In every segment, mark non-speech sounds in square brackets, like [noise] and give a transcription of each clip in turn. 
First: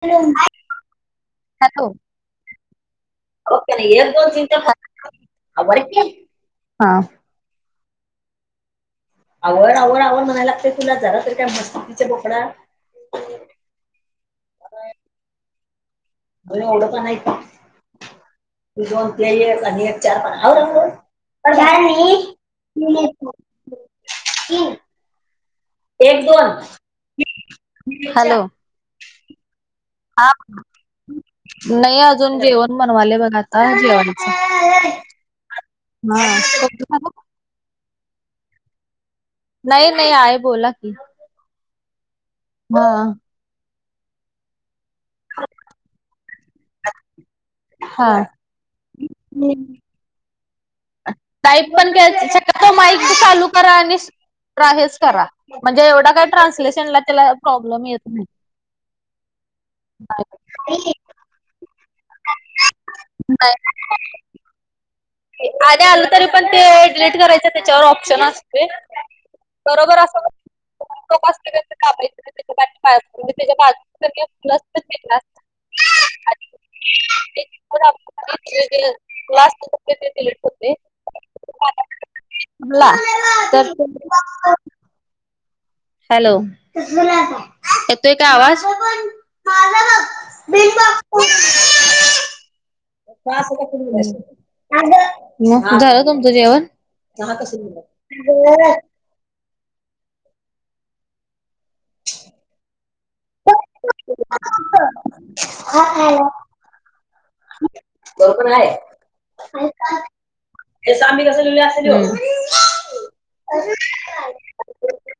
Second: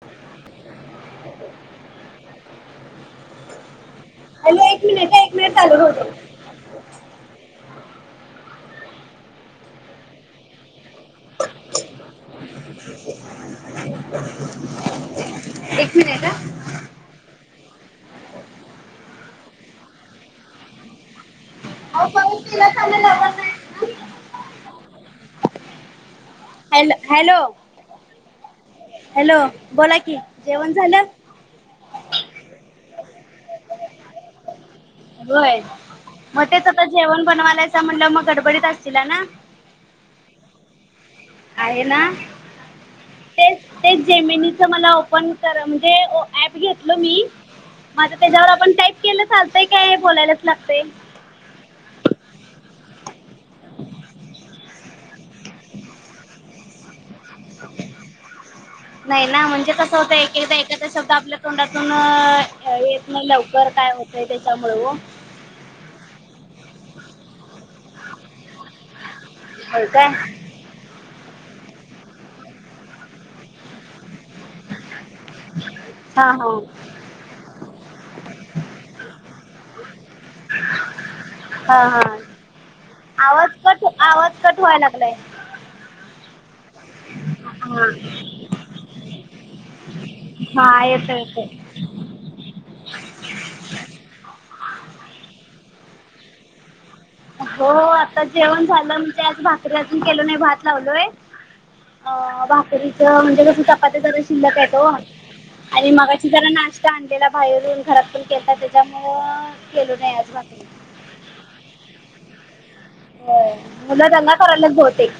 [unintelligible] Hello. Hello एक minute एक minute चालू होतो [unintelligible] आवड आवड आवड म्हणायला लागते तुला जरा तरी काय मस्तीतीचा बोपडा. [inaudible] एक मिनिट हा. ओय एवढं का नाही तुझं ते ही आणि एक चार पण हाय रंग. [unintelligible] एक दोन हॅलो हॅलो हॅलो हॅलो बोला कि हा जेवण झालं? नाही अजून जेवण बनवाले बघा आता जेवायचं. होय हा मग तेच आता जेवण बनवायच म्हणलं मग गडबडीत असतील ना? नाही नाही आय बोला की. आहे ना? हां तेच तेच जेमेनीच मला ओपन करा म्हणजे ओ ऍप घेतलं मी. मा हा जर त्याच्यावर आपण टाईप केलं चालतय काय बोलायलाच लागते? टाईप पण कायच माईक चालू करा आणि तर आहेच करा म्हणजे एवढा काय ट्रान्सलेशनला त्याला प्रॉब्लेम येत नाही. नाही ना म्हणजे कसं होतं एकदा एखादा शब्द आपलं तोंडातून येत नाही लवकर काय होतय त्याच्यामुळं हो अरे आलं तरी पण ते डिलीट करायचं त्याच्यावर ऑप्शन असते. होय बरोबर काय असलं की. [inaudible] [unintelligible] हा हा. [unintelligible] हा हा आवाज कट [unintelligible] आवाज कट व्हाय लागलंय. हॅलो येतोय का आवाज? हा येतोय येतोय [unintelligible] मग झालं तुमचं जेवण? चहा कस हो आता जेवण झालं ना आज भा करी अजून केलो नाही भात लावलोय अ भाकरीच म्हणजे [unintelligible] शिल्ल टाकावं आणि मगाशी जरा नाश्ता आणलेला बाहेरून घरात पण बरोबर केलता. आहे. त्याच्यामुळ केलो नाही आज भाकरी. [unintelligible] हो मुलं दंगा करायलात बहुतेक.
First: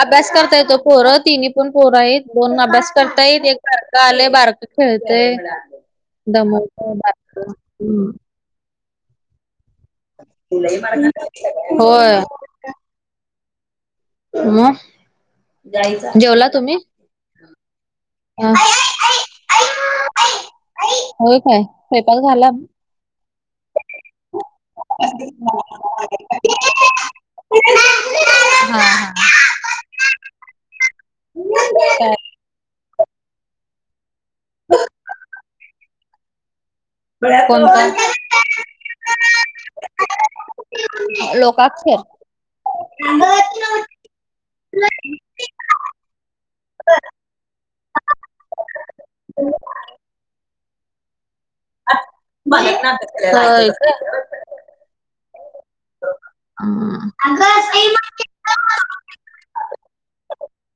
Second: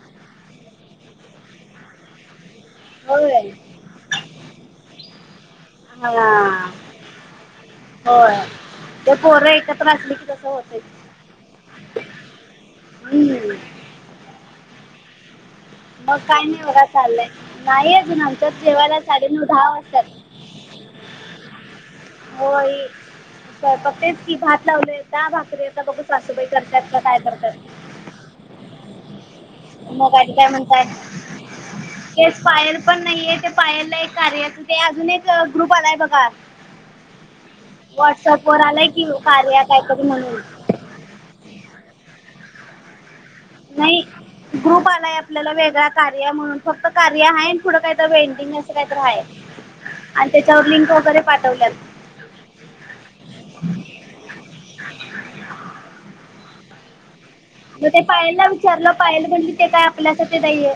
अभ्यास करतायत ओ पोर. तिन्ही पण पोर आहेत. दोन अभ्यास करता होय येत. एक बारक आलय. बारक खेळत. हा हो ते पोर एक ले की तस होताय. होय हम्म मग जायचा मग काय जेवला नाही तुम्ही? बघा चाललय. नाही अजून हा. आमच्यात जेवायला साडेनऊ दहा वाजतात. व्हय काय, स्वयंपाक झाला? होय स्वयंपाक तेच की भात लावलोय आता. भाकरी आता बघु सासूबाई करतात का काय करतात. हा हा मग आनी काय म्हणताय? केस पायर पण नाहीये. पायलला एक कार्य ते अजून एक ग्रुप आलाय बघा. [unintelligible] व्हॉट्सअप वर आलाय की कार्या काहीतरी म्हणून. लोकाक्षर नाही ग्रुप आलाय आपल्याला वेगळा कार्य म्हणून. फक्त कार्य आहे. पुढ काहीतरी वेडिंग अस काहीतरी आहे. आणि त्याच्यावर लिंक वगैरे पाठवल्यात. [unintelligible] [unintelligible] मग ते पायलला विचारल. पायल म्हणली ते काय आपल्यासाठी नाहीये.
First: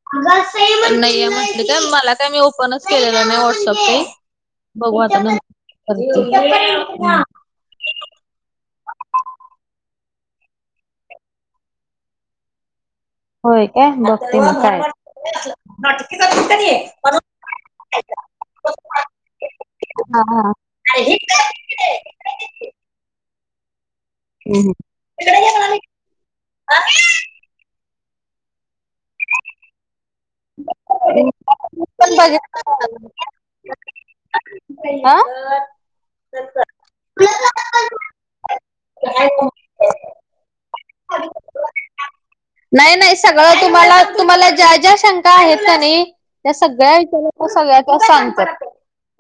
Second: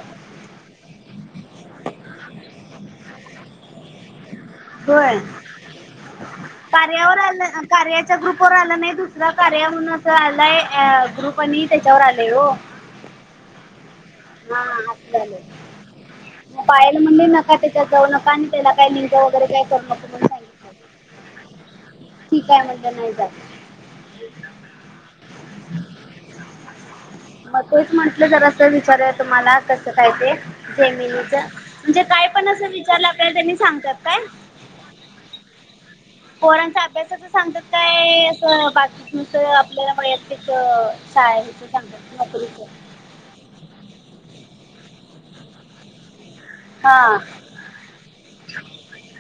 नाहीय म्हटली काय. मला काय मी ओपनच केलेला नाही व्हॉट्सअप बघु आता नंतर करते. कार्या वर आल कार्याच्या ग्रुपवर आल नाही. दुसरा कार्या म्हणून अस आलाय ग्रुप. आणि त्याच्यावर आलेय हो. होय काय ब हा अस झाल. पायल म्हणली हा नका त्याच्यात नका. आणि त्याला काय लिंक वगैरे काय करू नका. हा हम्म, ठीक आहे म्हणजे नाही जात. हुं हुं मग तोच म्हटल जरा अस विचारूया, तुम्हाला कस काय ते. जमिनीच म्हणजे काय पण असं विचारल आपल्याला त्यांनी सांगतात काय? ह पोरांचा अभ्यासाच सांगतात काय अस बाकीच आपल्याला वैयक्तिक शाळेच सांगतात. नोकरीच नाही नाही सगळ तुम्हाला तुम्हाला ज्या ज्या शंका आहेत का नाही त्या सगळ्या हा विचारल्या तर सगळ्या त्या सांगतात.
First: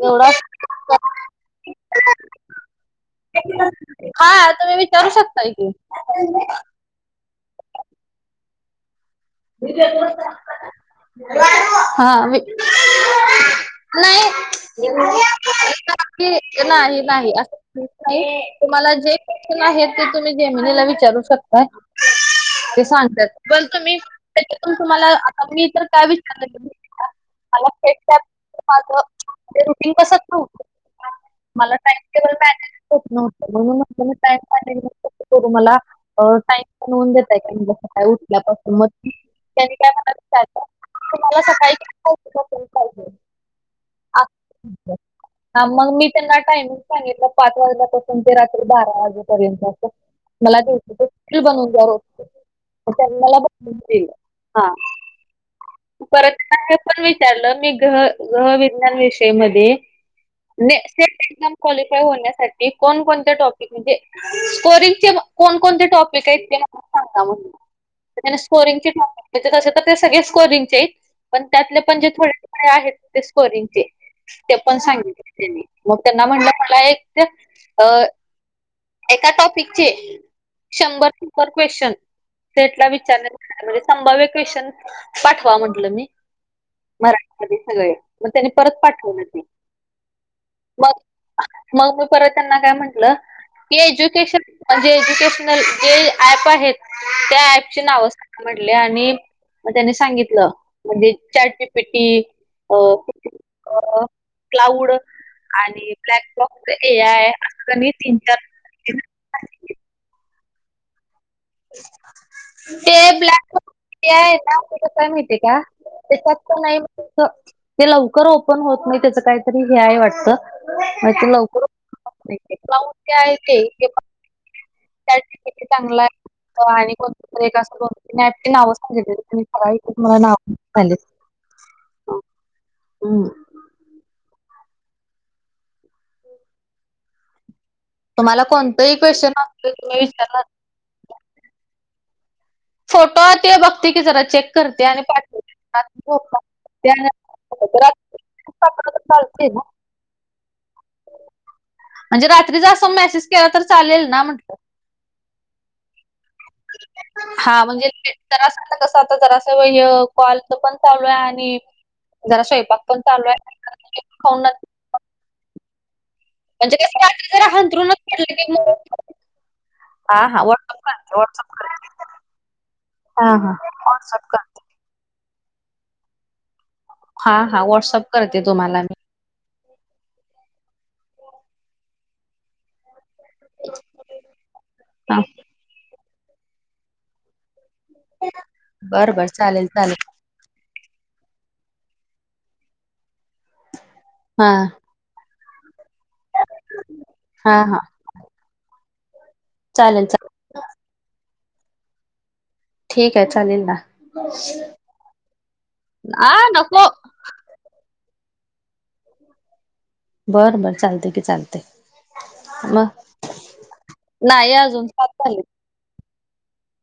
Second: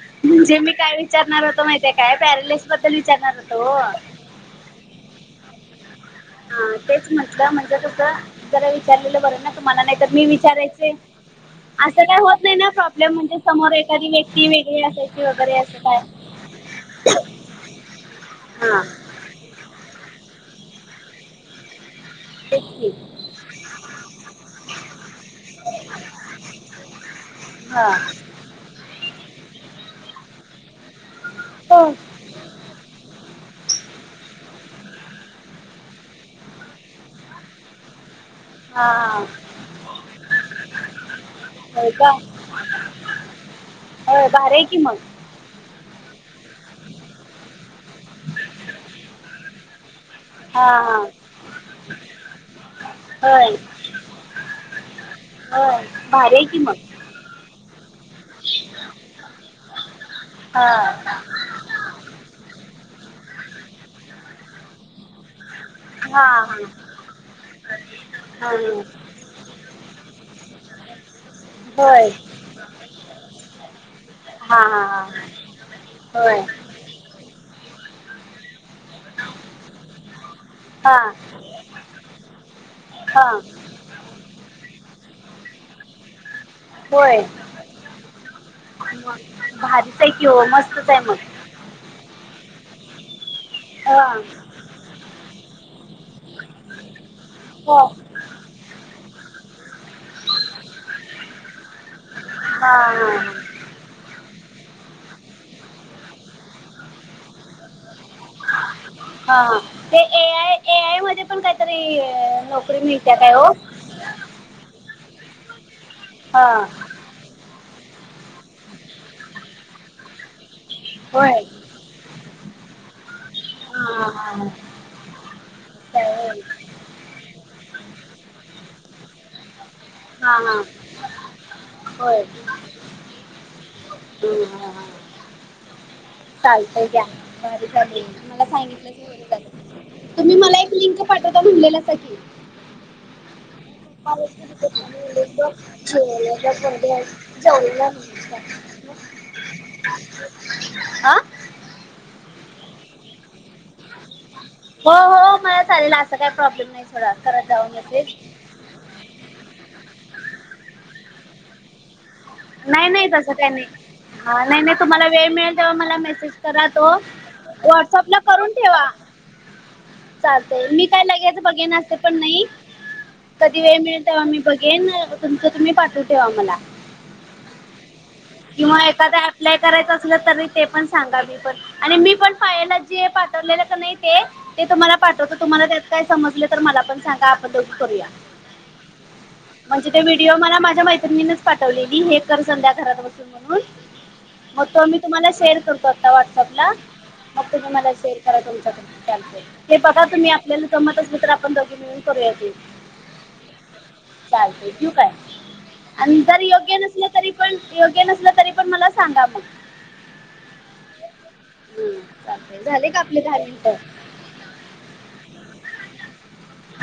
एवढा म्हणजे मी काय विचारणार होतो माहिती आहे काय, पॅरालिस बद्दल विचारणार होतो हो. हा तुम्ही विचारू शकताय की. तेच म्हटल म्हणजे कस जरा विचारलेल बर आहे ना तुम्हाला. नाही तर मी हा विचारायचे अस काय होत मी नाही ना प्रॉब्लेम. म्हणजे समोर एखादी व्यक्ती वेगळी नाही असायची वगैरे अस काय. नाही नाही अस होत नाही‌. हा तुम्हाला जे आहे ते तुम्ही जेमिनीला विचारू शकता. तेच ते की सांगत्यात. पण तुम्ही तुम्हाला आता मी तर काय विचारल हा माझ रुटीन बसत नव्हत. मला हो टाइमटेबल मॅनेजच होत नव्हत. ूनी टाइम करू मला टाइम बनवऊन देतय का जस काय उठल्यापासून हा हा त्यानी काय तुम्हाला होय का सकाळीे होय भारी आहे की मग हा मग मी त्यांना टायमिंग सांगितलं पाच वाजल्यापासून ते रात्री बारा वाजेपर्यंत असं मला हा हा बनवून त्यांला होय बईल हा होय भारी परत आहे की का हे मग पण विचारलं मी गह ग्रह विज्ञान विषयी म हा हा एक्झाम क्वालिफाय होण्यासाठी कोण कोणते टॉपिक म्हणजे स्कोरिंगचे कोणकोणते टॉपिक हा आहेतक सांगता म्हण त्यांना हा स्कोरिंगचे अस तर ते सगळ्या स्कोरिंगचे आहेत पण त्यातले पणजे होय थोडे काय आहेत स्कोरिंगचे ते हा पण हा हा सांगित हा त्यांनी मग त्यांना होय म्हटलं मला एक अ एका टॉपिकचे हा शंभर सुपर क्वेश्चन त्यातला विचार हा म्हणजे संभाव्य क्वेश्चन पाठवा म्हंटलं मी होय मराठीमध्ये सगळे मग त्यांनी परत मग पाठवलं ते भारीच आहे किवो मस्तच आहे मग मग मी परत त्यांना काय म्हटलं? की हा एजुकेशन म्हणजे एजुकेशनल जे ऍप आहेत त्या ऍप हो म्हटले त्यानी सांगित म्हणजे चॅट जिपीट हा अ हा क्लाउड आणि ब्लॅक बॉक्स ए आहे असं तीन चार हा ते ए आय ए आय मध्ये पण काहीतरी नोकरी ते मिळते काय हो ब्लॅक आहे ना ते कस माहती का हा त्याच्यात नाही त्या ते लवकर ओपन होत नाही त्याच काहीतरी हेय वाटत मा [unintelligible] ते [unintelligible] होय लवकरच लान [unintelligible] ते आहे ते हा हा हा त्या चांगलं होय आहे आणि कोण अस नावच सांगितली. हा हा [inaudible] होय [unintelligible] [inaudible] चालतंय घ्या ब चाले तुम्हाला मला सांगितलं कोणतंही बर क्वेश्चन झाल असलं तुम्ही विचारला मला एक लिंक पाठवता म्हणलेल्या साकी फोटो ते बघ ते जरा चेक करते आणि पाठवते [inaudible] [unintelligible] ते ना [unintelligible] हा म्हणजे रात्री जा असं मेसेज केला तर चालेल ना म्हटलं हो हो मला चालेल असं काही प्रॉब्लेम नाही सोडा करत जावा मॅसेज आ जरा असं व कॉल तर पण चालू आहे आणि जरा स्वयंपाक नाही पण नाही चालू तसं काही नाही आहे हा खाऊन नाही नाही तुम्हाला वेळ मिळेल तेव्हा मला मेसेज करा म्हणजे तो, कसं रात्री जरा हंतरूनच व्हॉट्सअपला पडलं की करून मग ठेवा. हा हा चालतय व्हॉट्सअप मी काय करते लगेचं व्हॉट्सअप बघेन अस ते करते. पण नाही. हा कधी हा वेळ मिळेल व्हॉट्सअप तेव्हा करते. बघेन तुमच तुम्ही पाठव ठेवा मला हा हा व्हॉट्सअप करते किंवा तुम्हाला मी. एखादा ॲप्लाय करायचं असलं तरी ते पण सांगा मी पण आणि मी पण पाहिला पाठवले नाही ते ते तुम्हाला हा पाठवत तुम्हाला त्यात काय समज तर मला पण सांगा. मिळुन करुया बरं बरं चालेल म्हणजे ते चालेल. ह्यो मला माझ्या मैत्रिणीनी पाठवलेली हे कर संध्या घरात हा बसुन तुम्हाला शेअर करतो आता व्हॉट्सअप ला मग हा तुम्ही हा मला शेअर करा तुमच्याक [unintelligible] चालतय ते बघा चालेल चालेल. तुम्ही आपल्याला जमत असेल तर आपण दोघी मिळुन करु करूया ठीक आहे चालेल ना. चालतय ठेवु काय? आणि आ तर योग्य नको. नसल योग्य नसल तरी पण मला सांगा पण. बर बरं चालते की चालते हं, चालते झाले मग. का आपले दहा मिनटं नाही अजून सात झालीत.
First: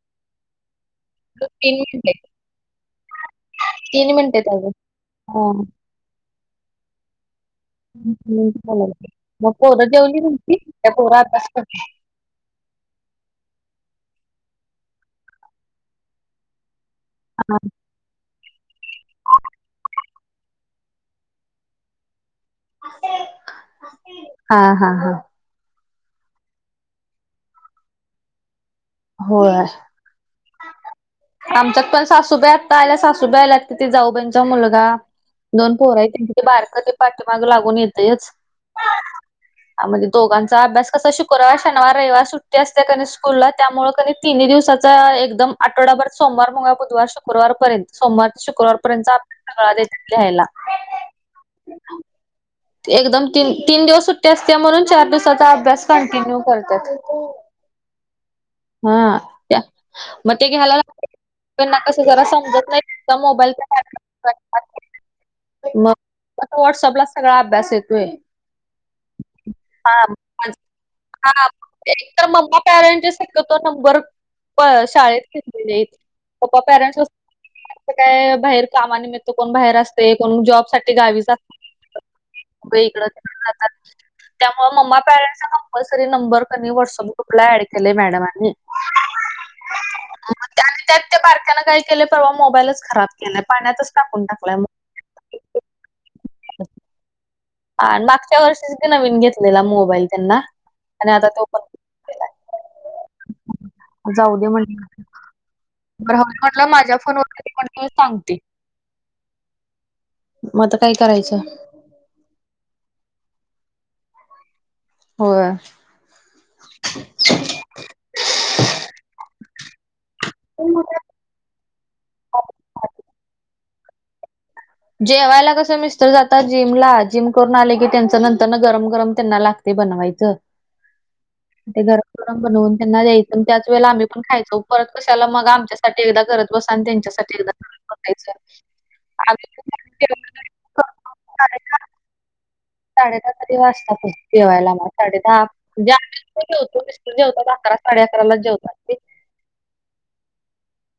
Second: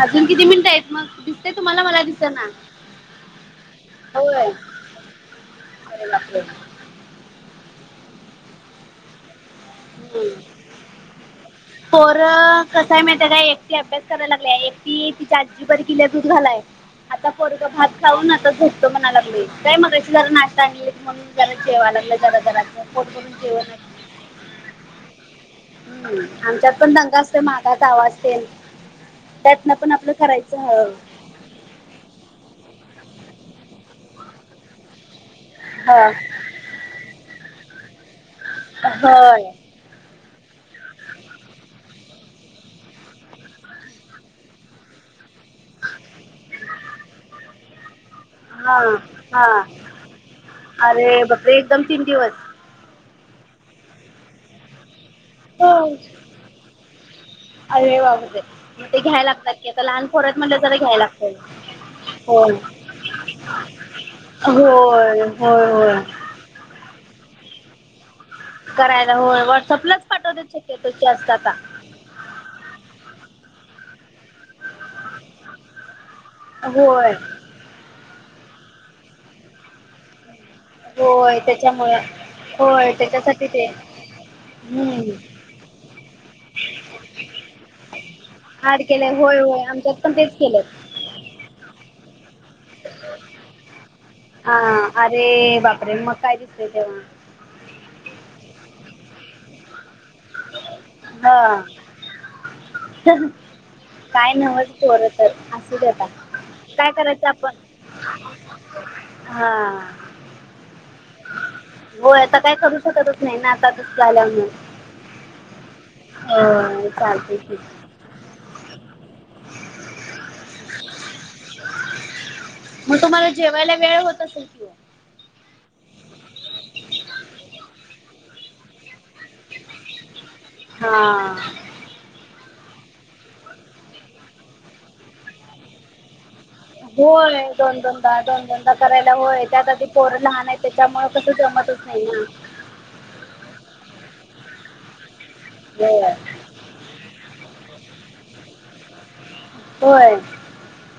अजून किती मिनीटं आहेत मग? दिसतय तीन तुम्हाला मला मिनिटे दिसनाय? तीन मिनिटेत होय. अजून. [unintelligible] आरे बापरे मग पोरं जेवली नव्हती त्या पोर आभ्यास पोर कसय माहिती काय? एक ती अभ्यास करायला लागली एक तिच्या आजीबर गेलीय दूध घालायला. आता पोरग [unintelligible] खाऊन आता झोपतो म्हणाला लागलय काय मगाशी जरा नाश्ता आणली म्हणून जरा जेवा लागला जरा जरा. पोट भरून जेवण. हा हा हा. हं आमच्यात पण दंग असतो मागच आवाजतेन होय त्यातन पण आपलं करायचं हळुहळु आमच्यात पण सासूबाई आत्ता आल्या सासूबाई आल्यात तीथे जाऊबाईंचा मुलगा. दोन पोर ह आहेत तर ते बारक पाठीमाग लागून येतंयच. [unintelligible] मध्ये दोघांचा अभ्यास कसा शुक्रवार, शनिवार, रविवार सुट्टी असते कनाय स्कूलला. त्यामुळे कणी तिन्ही दिवसाचा एकदम आठवडाभर सोमवार, मंगळवार, बुधवार, शुक्रवारपर्यंत, सोमवार शुक्रवार हा पर्यंत अभ्यास हा सगळा त्याच्यात लिहायला. अरे बापरे एकदम तीन दिवस एकदम त तीन दिवस सुट्टी असते म्हणून चार दिवसाचा अभ्यास कंटिन्यू करतात. आरे बापरे मग ते हां. घ्यायला लागतात त्या कि आता लहान पोर मग आहेत ते म्हणलं तर घ्यायला लागले लागत त्यांना कसं जरा हो. समजत नाही नुसता मोबाईलचा होय होय होय आता व्हॉट्सआपला सगळा अभ्यास येतोय. करायला होय व्हॉट्सअपलाच पाठवतात शक्यतोवर जास्त आता. एक तर मम्मा पॅरंट जेस तो नंबर शाळेत घेतलेलेे. पप्पा पॅरेंट्स होय असं काय बाहेर कामानिमित्त कोण बाहेर असते कोण जॉब. होय त्याच्यामुळ कुठे होय इकडं-तिकडं त्याच्यासाठीच आहे. जातात. त्यामुळे म्मा पॅरेंटसचा कंपल्सरी नंबर कनी व्हॉट्सअप ग्रुप ऍड केलेय मॅडमनी. अड केलंय होय होय आमच्यात पण तेच मग केलंय. त्याने त्यात त्या बारक्यानं काय केलं परवा मोबाईलच खराब केलाय पाण्यातच टाकून टाकलाय. हा अरे बापरे मग काय दिसतय तेव्हा. मागच्या वर्षीच नवीन घेतलेला मोबाईल त्यांना आणि आता तो हा. पाण्यात [unintelligible] काय दे नवच म्हणली पोर तर असू दे आता बरं हवं म्हटलं काय माझ्या फोनवर करायचं आपण. म्हटलं मी सांगते हा. मग आता काय करायचं. होय. आता काय करू शकतच नाही. ना आता तसं झाल्या वर्ण. हो. हो चालतय की. मग तुम्हाला जेवायला वेळ होत असेल कि. जेवायला कसं मिस्टर जातात जिमला जिम करून आले की त्यांच नंतर न गरम गरम त्यांना लागत. ते बनवायचं. हा ते गरम गरम बनवून त्यांना द्यायचं त्याच वेळेला आम्ही पण खायचो परत कशाला मग आमच्यासाठी करत. बसा आणि होय त्यांच्यासाठी एकदा दोन करत दोनदा बसायचं दोन दोनदा करायला होय त्या. माझी आम्ही पोरं लहान आहे त्याच्यामुळे कसं पण जमतच नाही ना साडे दहा तरी वाजतात जेवायला आम्हाला साडे दहा होय जेवतो मिस्टर जेवतात अकरा साडे अकराला जेवतात. ते होय!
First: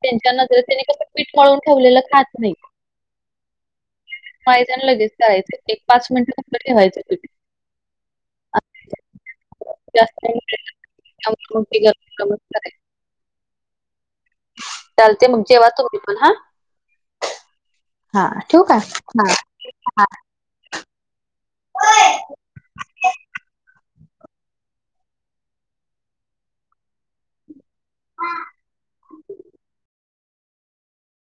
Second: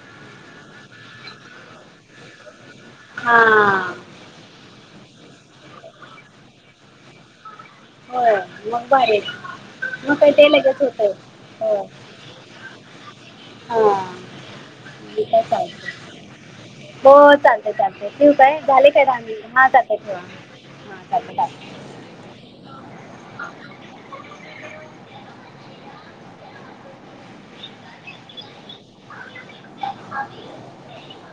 त्यांच्या नजरेन त्यांनी कसं पीठ मळून ठेवलेलं खात नाहीत. हा! पाहिजण लागीच तळायचं एक पाच मिनिट फक्त ठेवायचं पीठ. हो मग भारी हाय की जास्त मग काय नाही ते ठेवायचं. लगेच होतय त्यामुळे हो. [unintelligible] हा! चालतंय मग जेव्हा तुम्ही पण हा. हो चालतय चालतय हा ठेऊ काय ठेवू का? झाले काय दहा मिनिट हा चालतय हा चालतय बाय. हा. [inaudible]